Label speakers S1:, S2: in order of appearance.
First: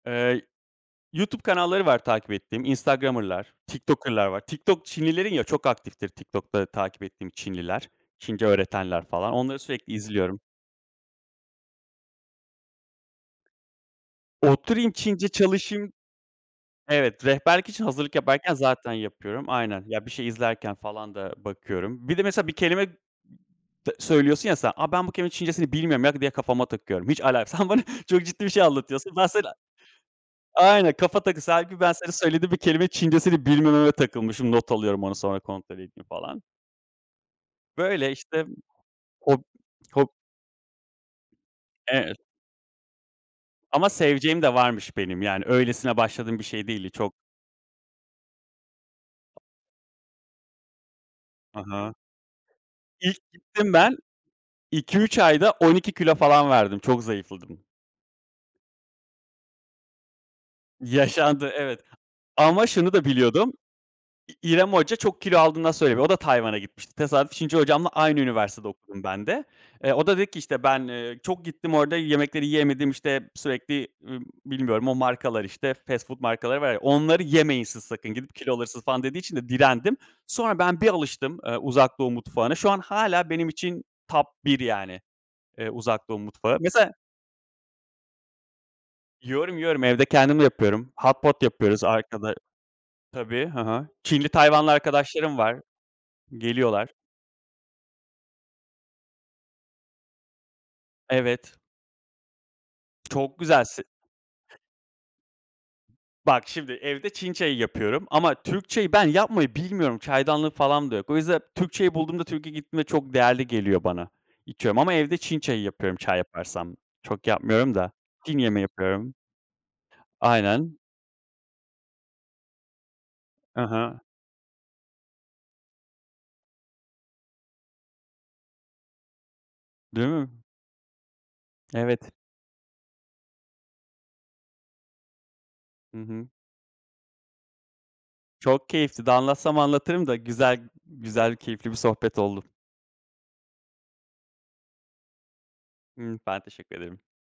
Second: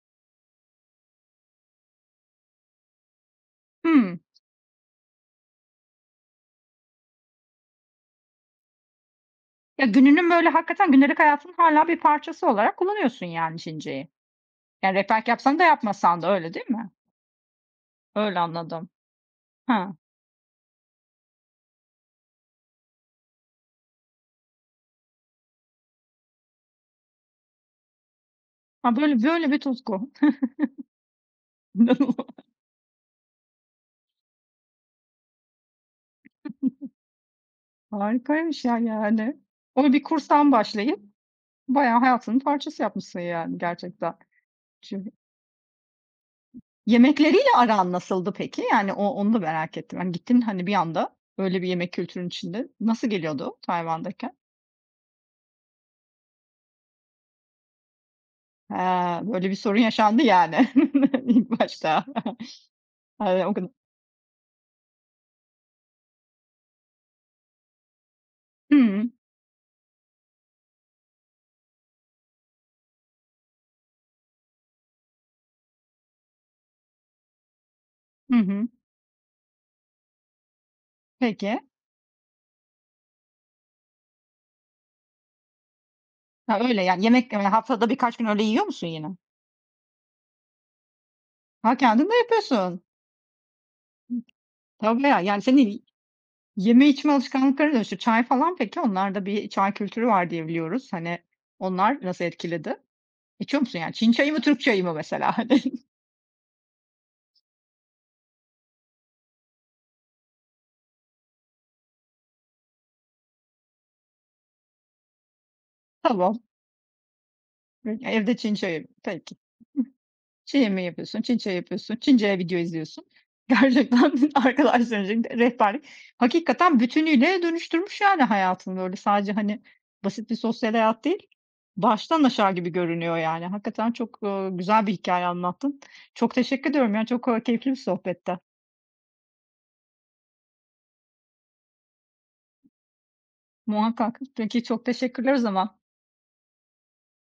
S1: Eee, YouTube kanalları var takip ettiğim, Instagrammerlar,
S2: Hımm.
S1: TikTokerlar var. TikTok Çinlilerin ya, çok aktiftir TikTok'ta takip ettiğim Çinliler, Çince öğretenler falan. Onları
S2: Ya,
S1: sürekli
S2: gününün,
S1: izliyorum.
S2: böyle, hakikaten gündelik hayatının hâlâ bir parçası olarak kullanıyorsun yani Çinceyi.
S1: Oturayım,
S2: Yani,
S1: Çince
S2: rehberlik yapsan da
S1: çalışayım
S2: yapmasan da öyle, değil mi?
S1: Evet, rehberlik için hazırlık
S2: Öyle
S1: yaparken
S2: anladım.
S1: zaten yapıyorum. Aynen,
S2: Ha.
S1: ya, bir şey izlerken falan da bakıyorum. Bir de, mesela, bir kelime tı söylüyorsun ya, sen. Ben bu kelimenin Çincesini bilmiyorum ya, diye kafama takıyorum. Hiç alakas Sen bana çok ciddi bir şey
S2: Ha,
S1: anlatıyorsun.
S2: böyle
S1: Ben
S2: böyle
S1: sana
S2: bir tutku.
S1: Aynen, kafa takısı. Hâlbuki ben senin söylediğin bir kelimenin Çincesini bilmememe takılmışım. Not alıyorum onu, sonra kontrol edeyim falan. Böyle, işte.
S2: Harikaymış ya, yani.
S1: Hob
S2: Onu bir
S1: hob
S2: kurstan başlayıp bayağı
S1: Evet.
S2: hayatının parçası yapmışsın, yani,
S1: Ama
S2: gerçekten.
S1: seveceğim de varmış
S2: Çin'i
S1: benim. Yani öylesine başladığım bir şey değildi. Çok
S2: Yemekleriyle aran nasıldı peki? Yani, o onu da merak ettim. Hani, gittin, hani, bir anda öyle
S1: Ha
S2: bir
S1: ha.
S2: yemek kültürünün içinde, nasıl
S1: İlk
S2: geliyordu
S1: gittim ben.
S2: Tayvan'dayken?
S1: 2-3 ayda 12 kilo falan verdim. Çok zayıfladım.
S2: Ha, böyle bir sorun yaşandı, yani, ilk
S1: Yaşandı, evet.
S2: başta.
S1: Ama şunu da
S2: Ha,
S1: biliyordum.
S2: o kadın
S1: İ İrem Hoca çok kilo aldığından söyleniyor. O da Tayvan'a gitmişti. Tesadüf, Çince hocamla aynı üniversitede okudum
S2: Hımm.
S1: ben de. Eee, o da dedi ki, işte, "Ben, eee, çok gittim. Orada yemekleri yiyemedim, işte, sürekli, ııı, bilmiyorum, o markalar, işte, fast food markaları var ya, onları yemeyin siz sakın, gidip
S2: Hı
S1: kilo
S2: hı.
S1: alırsınız." falan dediği için de direndim. Sonra ben bir alıştım, ııı,
S2: Peki.
S1: Uzak Doğu mutfağına. Şu an hâlâ benim için top 1 yani, eee, Uzak Doğu mutfağı.
S2: Ha, öyle.
S1: Mesela
S2: Yani, yemek yemeye haftada birkaç gün öyle yiyor musun yine?
S1: Yiyorum, yiyorum. Evde kendim de yapıyorum. Hot pot
S2: Ha,
S1: yapıyoruz
S2: kendin de
S1: arkada
S2: yapıyorsun.
S1: Tabii, hı hı.
S2: Hı
S1: Çinli, Tayvanlı
S2: Tabii ay
S1: arkadaşlarım
S2: Yani,
S1: var,
S2: senin yeme
S1: geliyorlar.
S2: içme alışkanlıklarına dönüşüyor. Çay falan peki? Onlarda bir çay kültürü var diye biliyoruz. Hani,
S1: Evet.
S2: onlar nasıl etkiledi?
S1: Çok
S2: İçiyor
S1: güzel
S2: musun
S1: s
S2: yani? Çin çayı mı, Türk çayı mı mesela, hani?
S1: Bak, şimdi, evde Çin çayı yapıyorum ama Türk çayı ben yapmayı bilmiyorum. Çaydanlığım falan da yok. O yüzden Türk çayı bulduğumda, Türkiye'ye gittiğimde çok değerli geliyor bana. İçiyorum ama evde Çin çayı yapıyorum, çay
S2: Tamam.
S1: yaparsam. Çok yapmıyorum da.
S2: [unintelligible] Ya, evde
S1: Çin
S2: Çin
S1: yemeği
S2: çayı.
S1: yapıyorum.
S2: Peki. Çin
S1: Aynen.
S2: yemeği yapıyorsun, Çin çayı yapıyorsun, Çince video izliyorsun.
S1: I hı.
S2: Gerçekten arkadaşların [unintelligible] rehberlik. Hakikaten bütünüyle dönüştürmüş, yani, hayatını. Böyle, sadece, hani,
S1: Değil mi?
S2: basit bir sosyal hayat değil,
S1: Evet.
S2: baştan aşağı gibi görünüyor yani. Hakikaten çok, ııı, güzel bir hikâye anlattın.
S1: Hı hı.
S2: Çok teşekkür ediyorum ya, çok, ııı, keyifli bir sohbetti.
S1: Çok keyifli. Daha anlatsam anlatırım da güzel güzel keyifli bir sohbet oldu.
S2: Muhakkak. Peki, çok teşekkürler o zaman.
S1: Hımm. Ben teşekkür ederim.